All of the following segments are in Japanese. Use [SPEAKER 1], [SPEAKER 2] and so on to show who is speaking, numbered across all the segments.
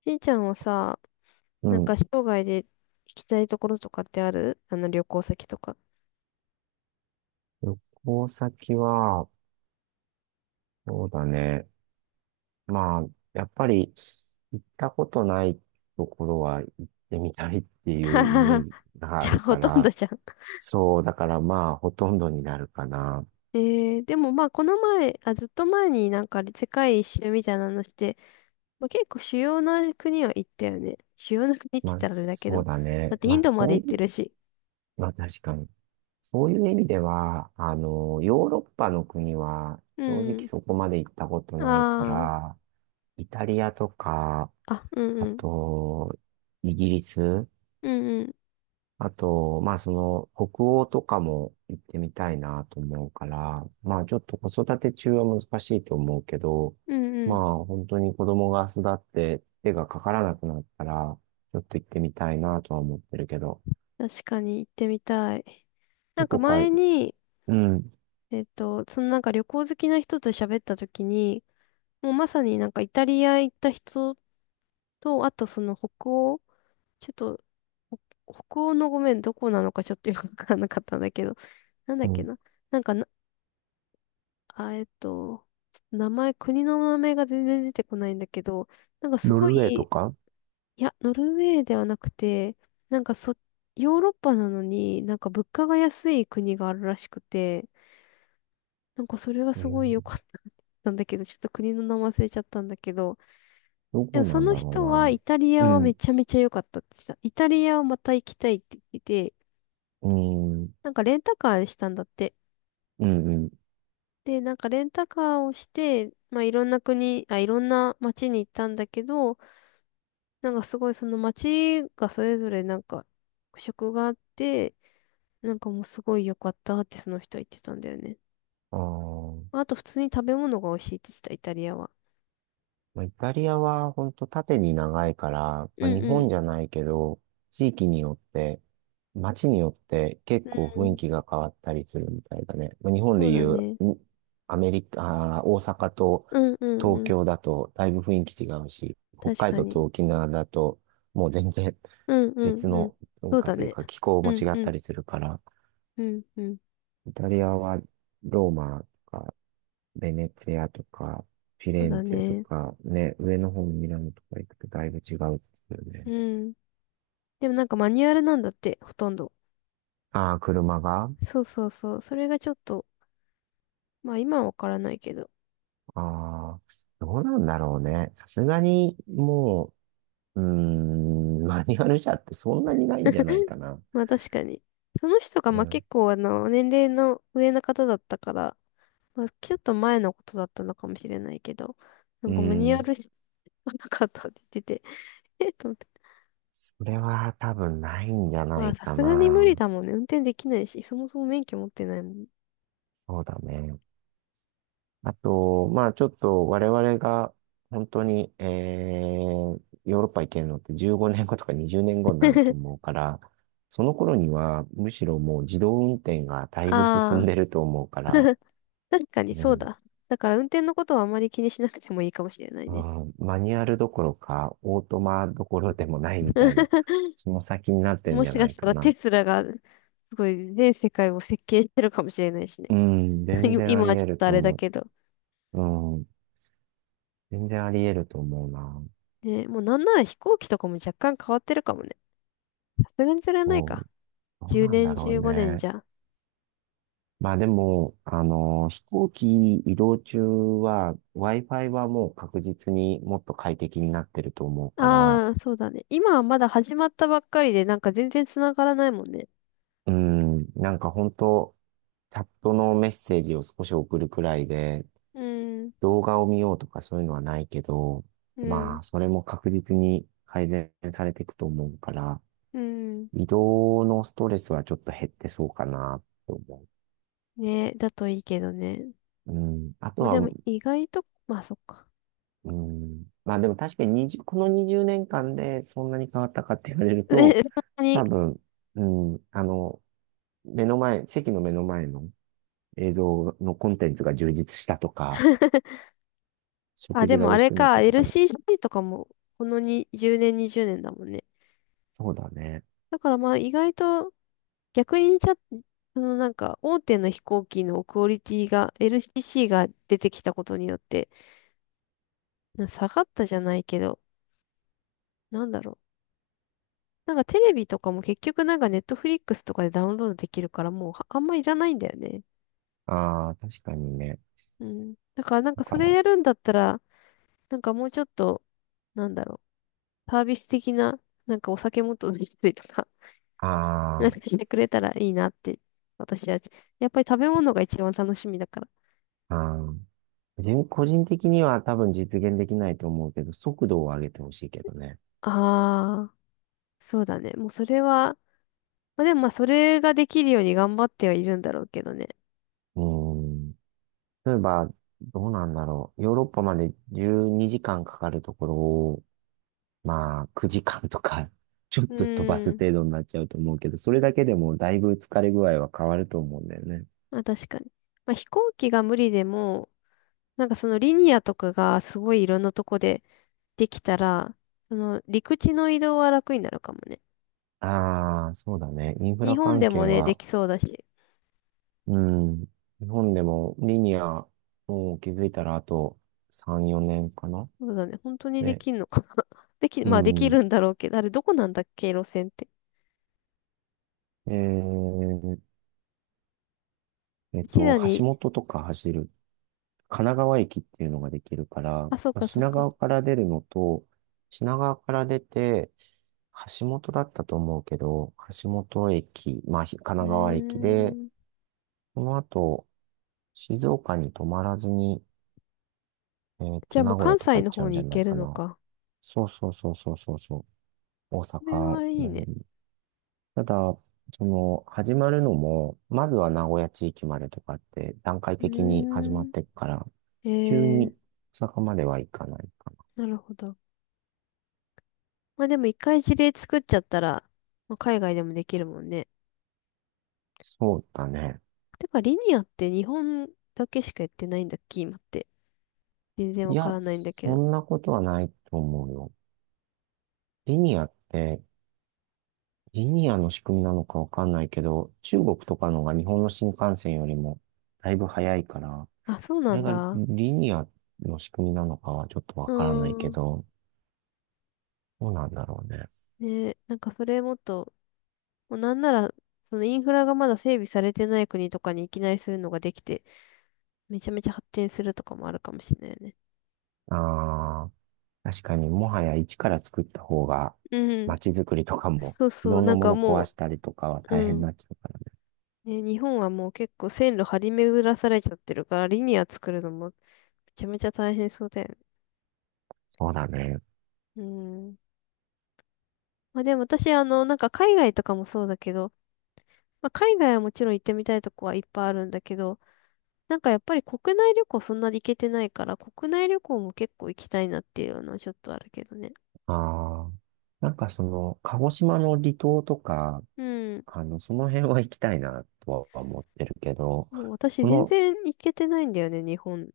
[SPEAKER 1] しんちゃんはさ、
[SPEAKER 2] う
[SPEAKER 1] なんか
[SPEAKER 2] ん。
[SPEAKER 1] 生涯で行きたいところとかってある旅行先とか。
[SPEAKER 2] 旅行先は、そうだね。まあ、やっぱり、行ったことないところは行ってみたいって いう
[SPEAKER 1] は
[SPEAKER 2] イ
[SPEAKER 1] は
[SPEAKER 2] メー
[SPEAKER 1] は。
[SPEAKER 2] ジが
[SPEAKER 1] じ
[SPEAKER 2] あ
[SPEAKER 1] ゃあ
[SPEAKER 2] る
[SPEAKER 1] ほ
[SPEAKER 2] か
[SPEAKER 1] とんど
[SPEAKER 2] ら、
[SPEAKER 1] じゃん。
[SPEAKER 2] そう、だからまあ、ほとんどになるかな。
[SPEAKER 1] でもまあこの前、あ、ずっと前になんか世界一周みたいなのして、まあ、結構主要な国は行ったよね。主要な国って言
[SPEAKER 2] ま
[SPEAKER 1] っ
[SPEAKER 2] あ、
[SPEAKER 1] たらあれだけ
[SPEAKER 2] そう
[SPEAKER 1] ど。
[SPEAKER 2] だ
[SPEAKER 1] だ
[SPEAKER 2] ね。
[SPEAKER 1] ってイン
[SPEAKER 2] まあ、
[SPEAKER 1] ドま
[SPEAKER 2] そ
[SPEAKER 1] で
[SPEAKER 2] う
[SPEAKER 1] 行っ
[SPEAKER 2] い
[SPEAKER 1] て
[SPEAKER 2] う、
[SPEAKER 1] るし。
[SPEAKER 2] まあ、確かに。そういう意味では、ヨーロッパの国は、
[SPEAKER 1] う
[SPEAKER 2] 正直
[SPEAKER 1] ん。
[SPEAKER 2] そこまで行ったことないか
[SPEAKER 1] あ
[SPEAKER 2] ら、イタリアとか、
[SPEAKER 1] あ。あ、うんう
[SPEAKER 2] あ
[SPEAKER 1] ん。
[SPEAKER 2] と、イギリス、
[SPEAKER 1] うんうん。
[SPEAKER 2] あと、まあその、北欧とかも行ってみたいなと思うから、まあちょっと子育て中は難しいと思うけど、
[SPEAKER 1] うんう
[SPEAKER 2] ま
[SPEAKER 1] ん。
[SPEAKER 2] あ本当に子供が育って手がかからなくなったら、ちょっと行ってみたいなとは思ってるけど、
[SPEAKER 1] 確かに行ってみたい。な
[SPEAKER 2] ど
[SPEAKER 1] んか
[SPEAKER 2] こか、
[SPEAKER 1] 前に、
[SPEAKER 2] うん、
[SPEAKER 1] そのなんか旅行好きな人と喋った時に、もうまさになんかイタリア行った人と、あとその北欧、ちょっと、ほ北欧のごめん、どこなのかちょっとよくわからなかったんだけど、なんだっ
[SPEAKER 2] う
[SPEAKER 1] け
[SPEAKER 2] ん、
[SPEAKER 1] な。なんかな、あ、ちょっと名前、国の名前が全然出てこないんだけど、なんかす
[SPEAKER 2] ノ
[SPEAKER 1] ご
[SPEAKER 2] ルウェー
[SPEAKER 1] い、
[SPEAKER 2] とか、
[SPEAKER 1] いや、ノルウェーではなくて、なんかそ、ヨーロッパなのになんか物価が安い国があるらしくて、なんかそれが
[SPEAKER 2] う
[SPEAKER 1] す
[SPEAKER 2] ん、
[SPEAKER 1] ごい良かったんだけど、ちょっと国の名前忘れちゃったんだけど、
[SPEAKER 2] ど
[SPEAKER 1] でも
[SPEAKER 2] こ
[SPEAKER 1] そ
[SPEAKER 2] なん
[SPEAKER 1] の
[SPEAKER 2] だろ
[SPEAKER 1] 人はイタリア
[SPEAKER 2] うな。う
[SPEAKER 1] はめ
[SPEAKER 2] ん、
[SPEAKER 1] ちゃめちゃ良かったってさ、イタリアをまた行きたいって言ってて、
[SPEAKER 2] うん、
[SPEAKER 1] なんかレンタカーしたんだって。
[SPEAKER 2] うん、うん。
[SPEAKER 1] で、なんかレンタカーをして、まあいろんな国、あ、いろんな街に行ったんだけど、なんかすごいその街がそれぞれなんか特色があって、なんかもうすごい良かったってその人は言ってたんだよね。
[SPEAKER 2] あー
[SPEAKER 1] あと普通に食べ物が美味しいって言ってた、イタリアは。
[SPEAKER 2] まあ、イタリアは本当縦に長いから、
[SPEAKER 1] う
[SPEAKER 2] まあ、
[SPEAKER 1] ん
[SPEAKER 2] 日
[SPEAKER 1] うん。
[SPEAKER 2] 本じゃないけど、地域によって、街によって結
[SPEAKER 1] う
[SPEAKER 2] 構雰囲
[SPEAKER 1] ん。
[SPEAKER 2] 気が変わったりするみたいだね。まあ、日本
[SPEAKER 1] そ
[SPEAKER 2] で
[SPEAKER 1] う
[SPEAKER 2] い
[SPEAKER 1] だ
[SPEAKER 2] う、
[SPEAKER 1] ね。
[SPEAKER 2] アメリカ、大阪と
[SPEAKER 1] うんうん
[SPEAKER 2] 東
[SPEAKER 1] うん。
[SPEAKER 2] 京だとだいぶ雰囲気違うし、北
[SPEAKER 1] 確
[SPEAKER 2] 海
[SPEAKER 1] か
[SPEAKER 2] 道
[SPEAKER 1] に。
[SPEAKER 2] と沖縄だともう全然
[SPEAKER 1] うん う
[SPEAKER 2] 別
[SPEAKER 1] んうん。
[SPEAKER 2] の文
[SPEAKER 1] そう
[SPEAKER 2] 化
[SPEAKER 1] だ
[SPEAKER 2] という
[SPEAKER 1] ね。
[SPEAKER 2] か気候
[SPEAKER 1] う
[SPEAKER 2] も
[SPEAKER 1] ん
[SPEAKER 2] 違っ
[SPEAKER 1] う
[SPEAKER 2] た
[SPEAKER 1] ん
[SPEAKER 2] りするから、
[SPEAKER 1] うんうん。
[SPEAKER 2] イタリアはローマとかベネツィアとか、フィ
[SPEAKER 1] そ
[SPEAKER 2] レ
[SPEAKER 1] う
[SPEAKER 2] ン
[SPEAKER 1] だ
[SPEAKER 2] ツェと
[SPEAKER 1] ね。
[SPEAKER 2] か、ね、上の方のミラノとか行くとだいぶ違うっていうね。
[SPEAKER 1] うん。でもなんかマニュアルなんだって、ほとんど。
[SPEAKER 2] ああ、車が
[SPEAKER 1] そうそうそう。それがちょっと、まあ今はわからないけど。
[SPEAKER 2] あどうなんだろうね。さすがに、もう、うーん、マニュアル車ってそんなにないんじゃない かな。
[SPEAKER 1] まあ確かに。その人が
[SPEAKER 2] う
[SPEAKER 1] まあ
[SPEAKER 2] ん。
[SPEAKER 1] 結構年齢の上の方だったから、まあちょっと前のことだったのかもしれないけど、な
[SPEAKER 2] う
[SPEAKER 1] んかマニュア
[SPEAKER 2] ん。
[SPEAKER 1] ルし なかったって言ってて、えっと思って。
[SPEAKER 2] それは多分ないんじゃな
[SPEAKER 1] まあ
[SPEAKER 2] い
[SPEAKER 1] さ
[SPEAKER 2] か
[SPEAKER 1] すがに無理
[SPEAKER 2] な。
[SPEAKER 1] だもんね。運転できないし、そもそも免許持ってないもん。
[SPEAKER 2] そうだね。あと、まあちょっと我々が本当に、ヨーロッパ行けるのって15年後とか20年後になると思 うから、その頃にはむしろもう自動運転がだいぶ進
[SPEAKER 1] あ
[SPEAKER 2] ん
[SPEAKER 1] あ。
[SPEAKER 2] でると思うから、
[SPEAKER 1] 確かに
[SPEAKER 2] う
[SPEAKER 1] そう
[SPEAKER 2] ん、
[SPEAKER 1] だ。だから運転のことはあまり気にしなくてもいいかもしれない
[SPEAKER 2] う
[SPEAKER 1] ね。
[SPEAKER 2] ん、マニュアルどころかオートマどころでもないみたいな、その先になってるん
[SPEAKER 1] も
[SPEAKER 2] じゃ
[SPEAKER 1] しか
[SPEAKER 2] ない
[SPEAKER 1] し
[SPEAKER 2] か
[SPEAKER 1] たらテ
[SPEAKER 2] な。
[SPEAKER 1] スラがすごい全世界を席巻してるかもしれないしね。
[SPEAKER 2] うん、全 然あ
[SPEAKER 1] 今
[SPEAKER 2] り
[SPEAKER 1] はち
[SPEAKER 2] 得
[SPEAKER 1] ょっ
[SPEAKER 2] る
[SPEAKER 1] とあ
[SPEAKER 2] と
[SPEAKER 1] れだ
[SPEAKER 2] 思
[SPEAKER 1] けど。
[SPEAKER 2] う。うん、全然あり得ると思うな。
[SPEAKER 1] ね、もうなんなら飛行機とかも若干変わってるかもね。さすがにそれはない
[SPEAKER 2] もう、
[SPEAKER 1] か。
[SPEAKER 2] どう
[SPEAKER 1] 10
[SPEAKER 2] なんだ
[SPEAKER 1] 年、
[SPEAKER 2] ろう
[SPEAKER 1] 15年
[SPEAKER 2] ね。
[SPEAKER 1] じゃ。
[SPEAKER 2] まあでも、飛行機移動中は Wi-Fi はもう確実にもっと快適になってると思うから、
[SPEAKER 1] ああ、そうだね。今はまだ始まったばっかりで、なんか全然繋がらないもんね。
[SPEAKER 2] うん、なんか本当チャットのメッセージを少し送るくらいで、
[SPEAKER 1] うん、
[SPEAKER 2] 動画を見ようとかそういうのはないけど、
[SPEAKER 1] うん、
[SPEAKER 2] まあそれも確実に改善されていくと思うから、
[SPEAKER 1] うん。
[SPEAKER 2] 移動のストレスはちょっと減ってそうかなって思
[SPEAKER 1] ね、だといいけどね。
[SPEAKER 2] う。うん、あと
[SPEAKER 1] まあ
[SPEAKER 2] は
[SPEAKER 1] でも意外と、まあそっか。
[SPEAKER 2] うん。まあでも確かに20、この20年間でそんなに変わったかって言われる
[SPEAKER 1] ね、
[SPEAKER 2] と、
[SPEAKER 1] そんなに
[SPEAKER 2] 多分、うん、目の前、席の目の前の映像のコンテンツが充実したとか、
[SPEAKER 1] あ、
[SPEAKER 2] 食
[SPEAKER 1] で
[SPEAKER 2] 事が
[SPEAKER 1] も
[SPEAKER 2] 美
[SPEAKER 1] あ
[SPEAKER 2] 味し
[SPEAKER 1] れ
[SPEAKER 2] くなっ
[SPEAKER 1] か、
[SPEAKER 2] たとかだ、
[SPEAKER 1] LCC とかも、このに10年、20年だもんね。
[SPEAKER 2] そうだね。
[SPEAKER 1] だからまあ意外と、逆にちゃ、そのなんか、大手の飛行機のクオリティが、LCC が出てきたことによって、下がったじゃないけど、なんだろう。なんかテレビとかも結局なんかネットフリックスとかでダウンロードできるから、もうはあんまいらないんだよね。
[SPEAKER 2] ああ、確かにね。
[SPEAKER 1] うん。だからなん
[SPEAKER 2] だ
[SPEAKER 1] か
[SPEAKER 2] か
[SPEAKER 1] それ
[SPEAKER 2] ら、
[SPEAKER 1] やるんだったら、なんかもうちょっと、なんだろう。サービス的な、なんかお酒もっと出したりとかなん
[SPEAKER 2] あ
[SPEAKER 1] かしてくれたらいいなって、私は、やっぱり食べ物が一番楽しみだから。
[SPEAKER 2] あ、ああ、個人的には多分実現できないと思うけど、速度を上げてほしいけどね。
[SPEAKER 1] ああ、そうだね。もうそれは、まあでもまあそれができるように頑張ってはいるんだろうけどね。
[SPEAKER 2] うーん。例えば、どうなんだろう。ヨーロッパまで12時間かんかかるところまあ、9時間とか、ちょっ
[SPEAKER 1] う
[SPEAKER 2] と飛ばす
[SPEAKER 1] ーん。
[SPEAKER 2] 程度になっちゃうと思うけど、それだけでもだいぶ疲れ具合は変わると思うんだよね。
[SPEAKER 1] まあ確かに。まあ飛行機が無理でも、なんかそのリニアとかがすごいいろんなとこでできたら、その陸地の移動は楽になるかもね。
[SPEAKER 2] ああ、そうだね。インフ
[SPEAKER 1] 日
[SPEAKER 2] ラ
[SPEAKER 1] 本
[SPEAKER 2] 関
[SPEAKER 1] でも
[SPEAKER 2] 係
[SPEAKER 1] ね、で
[SPEAKER 2] は、
[SPEAKER 1] きそうだし。
[SPEAKER 2] うん、日本でもリニア、もう気づいたらあと3、4年かな。
[SPEAKER 1] そうだね。本当にで
[SPEAKER 2] ね、
[SPEAKER 1] きんのかな。
[SPEAKER 2] う
[SPEAKER 1] まあでき
[SPEAKER 2] ん。
[SPEAKER 1] るんだろうけど、あれどこなんだっけ、路線って。
[SPEAKER 2] えー
[SPEAKER 1] うちらに
[SPEAKER 2] 橋本とか走る神奈川駅っていうのができるから、
[SPEAKER 1] あ、そっ
[SPEAKER 2] まあ、
[SPEAKER 1] かそっ
[SPEAKER 2] 品
[SPEAKER 1] か。
[SPEAKER 2] 川から出るのと、品川から出て、橋本だったと思うけど、橋本駅、まあ、神
[SPEAKER 1] う
[SPEAKER 2] 奈川駅で、
[SPEAKER 1] ーん。
[SPEAKER 2] その後、静岡に泊まらずに、
[SPEAKER 1] じゃあもう
[SPEAKER 2] 名古屋
[SPEAKER 1] 関
[SPEAKER 2] とか
[SPEAKER 1] 西
[SPEAKER 2] 行っ
[SPEAKER 1] の
[SPEAKER 2] ちゃ
[SPEAKER 1] 方
[SPEAKER 2] うん
[SPEAKER 1] に
[SPEAKER 2] じゃ
[SPEAKER 1] 行
[SPEAKER 2] ない
[SPEAKER 1] ける
[SPEAKER 2] か
[SPEAKER 1] の
[SPEAKER 2] な。
[SPEAKER 1] か。
[SPEAKER 2] そうそうそうそうそうそう、大
[SPEAKER 1] これ
[SPEAKER 2] 阪
[SPEAKER 1] はいい
[SPEAKER 2] なの
[SPEAKER 1] ね。
[SPEAKER 2] に。ただ、始まるのも、まずは名古屋地域までとかって、段階
[SPEAKER 1] う
[SPEAKER 2] 的に始ま
[SPEAKER 1] ー
[SPEAKER 2] っ
[SPEAKER 1] ん。
[SPEAKER 2] ていくから、
[SPEAKER 1] え
[SPEAKER 2] 急
[SPEAKER 1] ー、
[SPEAKER 2] に大阪までは行かないか。
[SPEAKER 1] なるほど。まあでも一回事例作っちゃったら、まあ、海外でもできるもんね。
[SPEAKER 2] そうだね。
[SPEAKER 1] てか、リニアって日本だけしかやってないんだっけ今って。全然
[SPEAKER 2] い
[SPEAKER 1] わか
[SPEAKER 2] や、
[SPEAKER 1] らないんだけ
[SPEAKER 2] そ
[SPEAKER 1] ど。
[SPEAKER 2] んなことはないと思うよ。リニアって、リニアの仕組みなのかわかんないけど、中国とかのが日本の新幹線よりもだいぶ早いから、こ
[SPEAKER 1] あ、そうな
[SPEAKER 2] れ
[SPEAKER 1] ん
[SPEAKER 2] が
[SPEAKER 1] だ。
[SPEAKER 2] リニアの仕組みなのかはちょっとわ
[SPEAKER 1] う
[SPEAKER 2] からないけ
[SPEAKER 1] ーん。
[SPEAKER 2] ど、どうなんだろうね。
[SPEAKER 1] ねなんかそれもっと、もうなんなら、そのインフラがまだ整備されてない国とかにいきなりそういうのができて、めちゃめちゃ発展するとかもあるかもしれないよね。
[SPEAKER 2] ああ、確かにもはや一から作った方が、
[SPEAKER 1] うん。
[SPEAKER 2] 街づくりとかも
[SPEAKER 1] そう
[SPEAKER 2] 既
[SPEAKER 1] そ
[SPEAKER 2] 存
[SPEAKER 1] う、
[SPEAKER 2] の
[SPEAKER 1] なん
[SPEAKER 2] も
[SPEAKER 1] か
[SPEAKER 2] の壊
[SPEAKER 1] も
[SPEAKER 2] したりとかは
[SPEAKER 1] う、
[SPEAKER 2] 大変
[SPEAKER 1] う
[SPEAKER 2] に
[SPEAKER 1] ん。
[SPEAKER 2] なっちゃうからね。
[SPEAKER 1] ね、日本はもう結構線路張り巡らされちゃってるから、リニア作るのもめちゃめちゃ大変そうだよね。
[SPEAKER 2] そうだね。
[SPEAKER 1] うん。まあでも私、なんか海外とかもそうだけど、まあ海外はもちろん行ってみたいとこはいっぱいあるんだけど、なんかやっぱり国内旅行そんなに行けてないから、国内旅行も結構行きたいなっていうのはちょっとあるけどね。
[SPEAKER 2] ああ、なんか鹿児島の離島とか、
[SPEAKER 1] うん。
[SPEAKER 2] その辺は行きたいなとは思ってるけど、
[SPEAKER 1] もう私
[SPEAKER 2] こ
[SPEAKER 1] 全
[SPEAKER 2] の、
[SPEAKER 1] 然行けてないんだよね、日本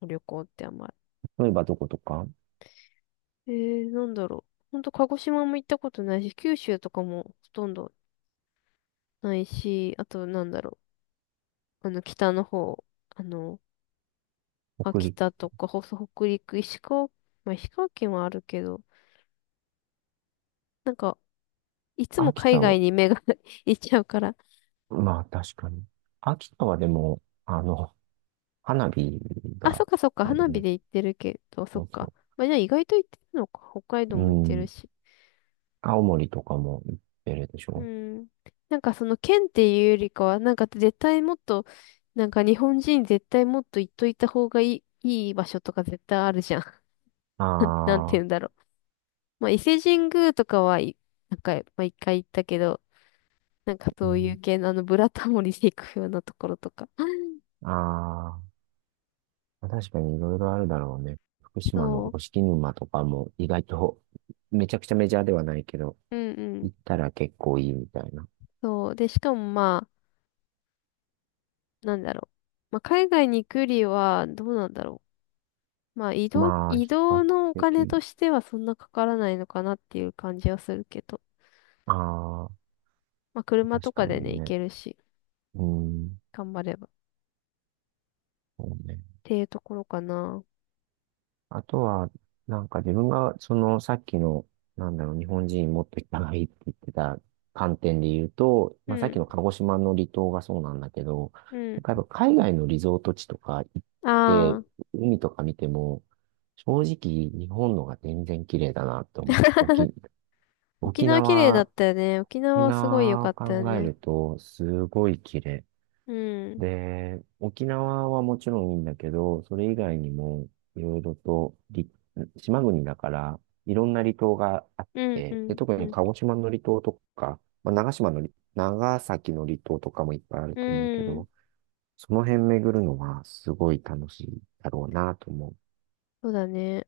[SPEAKER 1] の旅行ってあんまり。
[SPEAKER 2] 例えばどことか、
[SPEAKER 1] なんだろう。ほんと、鹿児島も行ったことないし、九州とかもほとんどないし、あと、なんだろう。北の方、あの、
[SPEAKER 2] 北
[SPEAKER 1] 秋
[SPEAKER 2] 陸、
[SPEAKER 1] 田とか、北陸、石川、まあ、石川県はあるけど、なんか、いつも
[SPEAKER 2] 秋
[SPEAKER 1] 海
[SPEAKER 2] 田
[SPEAKER 1] 外
[SPEAKER 2] を、
[SPEAKER 1] に目が 行っちゃうから。
[SPEAKER 2] まあ確かに。秋田はでも、花火
[SPEAKER 1] あ、そ
[SPEAKER 2] が、
[SPEAKER 1] っかそっか、
[SPEAKER 2] あれだ
[SPEAKER 1] 花
[SPEAKER 2] よ
[SPEAKER 1] 火
[SPEAKER 2] ね、
[SPEAKER 1] で行ってるけど、そ
[SPEAKER 2] そ
[SPEAKER 1] っ
[SPEAKER 2] う
[SPEAKER 1] か。
[SPEAKER 2] そ
[SPEAKER 1] まあ、じゃあ意外と行ってるのか。北海道
[SPEAKER 2] う。
[SPEAKER 1] も行っ
[SPEAKER 2] う
[SPEAKER 1] てる
[SPEAKER 2] ん、
[SPEAKER 1] し。
[SPEAKER 2] 青森とかも行ってるでし
[SPEAKER 1] う
[SPEAKER 2] ょ。
[SPEAKER 1] ん。なんかその県っていうよりかは、なんか絶対もっと、なんか日本人絶対もっと行っといた方がいい、いい場所とか絶対あるじゃん。なんなんて言
[SPEAKER 2] あ
[SPEAKER 1] うん
[SPEAKER 2] あ、
[SPEAKER 1] だろう。まあ伊勢神宮とかはい、なんか、まあ一回行ったけど、なんか
[SPEAKER 2] う
[SPEAKER 1] そうい
[SPEAKER 2] ん、
[SPEAKER 1] う系のあのブラタモリで行くようなところとか。
[SPEAKER 2] ああ、確かにいろいろあるだろうね。福島の
[SPEAKER 1] そ
[SPEAKER 2] 五色沼とかも意外とめちゃくちゃメジャーではないけど、
[SPEAKER 1] う。うんうん。
[SPEAKER 2] 行ったら結構いいみたいな。
[SPEAKER 1] そう。で、しかもまあ、なんだろう。まあ海外に行くよりは、どうなんだろう。まあ
[SPEAKER 2] まあ、
[SPEAKER 1] 移
[SPEAKER 2] 比較
[SPEAKER 1] 動のお金
[SPEAKER 2] 的、
[SPEAKER 1] としてはそんなかからないのかなっていう感じはするけど。
[SPEAKER 2] ああ、
[SPEAKER 1] まあ、車と
[SPEAKER 2] 確
[SPEAKER 1] か
[SPEAKER 2] か
[SPEAKER 1] でね、
[SPEAKER 2] に
[SPEAKER 1] 行
[SPEAKER 2] ね。
[SPEAKER 1] けるし、
[SPEAKER 2] うん、
[SPEAKER 1] 頑張れば。っ
[SPEAKER 2] そうね。
[SPEAKER 1] ていうところかな。
[SPEAKER 2] あとは、なんか自分が、さっきの、なんだろう、日本人もっといっぱいって言ってた観点で言うと、
[SPEAKER 1] う
[SPEAKER 2] まあさっき
[SPEAKER 1] ん。
[SPEAKER 2] の鹿児島の離島がそうなんだけど、
[SPEAKER 1] う
[SPEAKER 2] なん
[SPEAKER 1] ん。
[SPEAKER 2] かやっぱ海外のリゾート地とか行っ
[SPEAKER 1] あ
[SPEAKER 2] て、
[SPEAKER 1] あ、
[SPEAKER 2] 海とか見ても、正直日本のが全然綺麗だなと思う。
[SPEAKER 1] 沖
[SPEAKER 2] 沖
[SPEAKER 1] 縄綺麗だっ
[SPEAKER 2] 縄
[SPEAKER 1] たよね。沖
[SPEAKER 2] 沖
[SPEAKER 1] 縄すごい良
[SPEAKER 2] 縄
[SPEAKER 1] か
[SPEAKER 2] を
[SPEAKER 1] ったよ
[SPEAKER 2] 考え
[SPEAKER 1] ね。
[SPEAKER 2] ると、すごい綺麗。
[SPEAKER 1] うん。
[SPEAKER 2] で、沖縄はもちろんいいんだけど、それ以外にも、いろいろとり、島国だから、いろんな離島があっ
[SPEAKER 1] うん、う
[SPEAKER 2] て、で、
[SPEAKER 1] ん、
[SPEAKER 2] 特
[SPEAKER 1] う
[SPEAKER 2] に
[SPEAKER 1] ん。
[SPEAKER 2] 鹿児島の離島とか、まあ、長崎の離島とかもいっぱいある
[SPEAKER 1] う
[SPEAKER 2] と思うけ
[SPEAKER 1] ん。
[SPEAKER 2] ど、その辺巡るのはすごい楽しいだろうなと思う。
[SPEAKER 1] そうだね。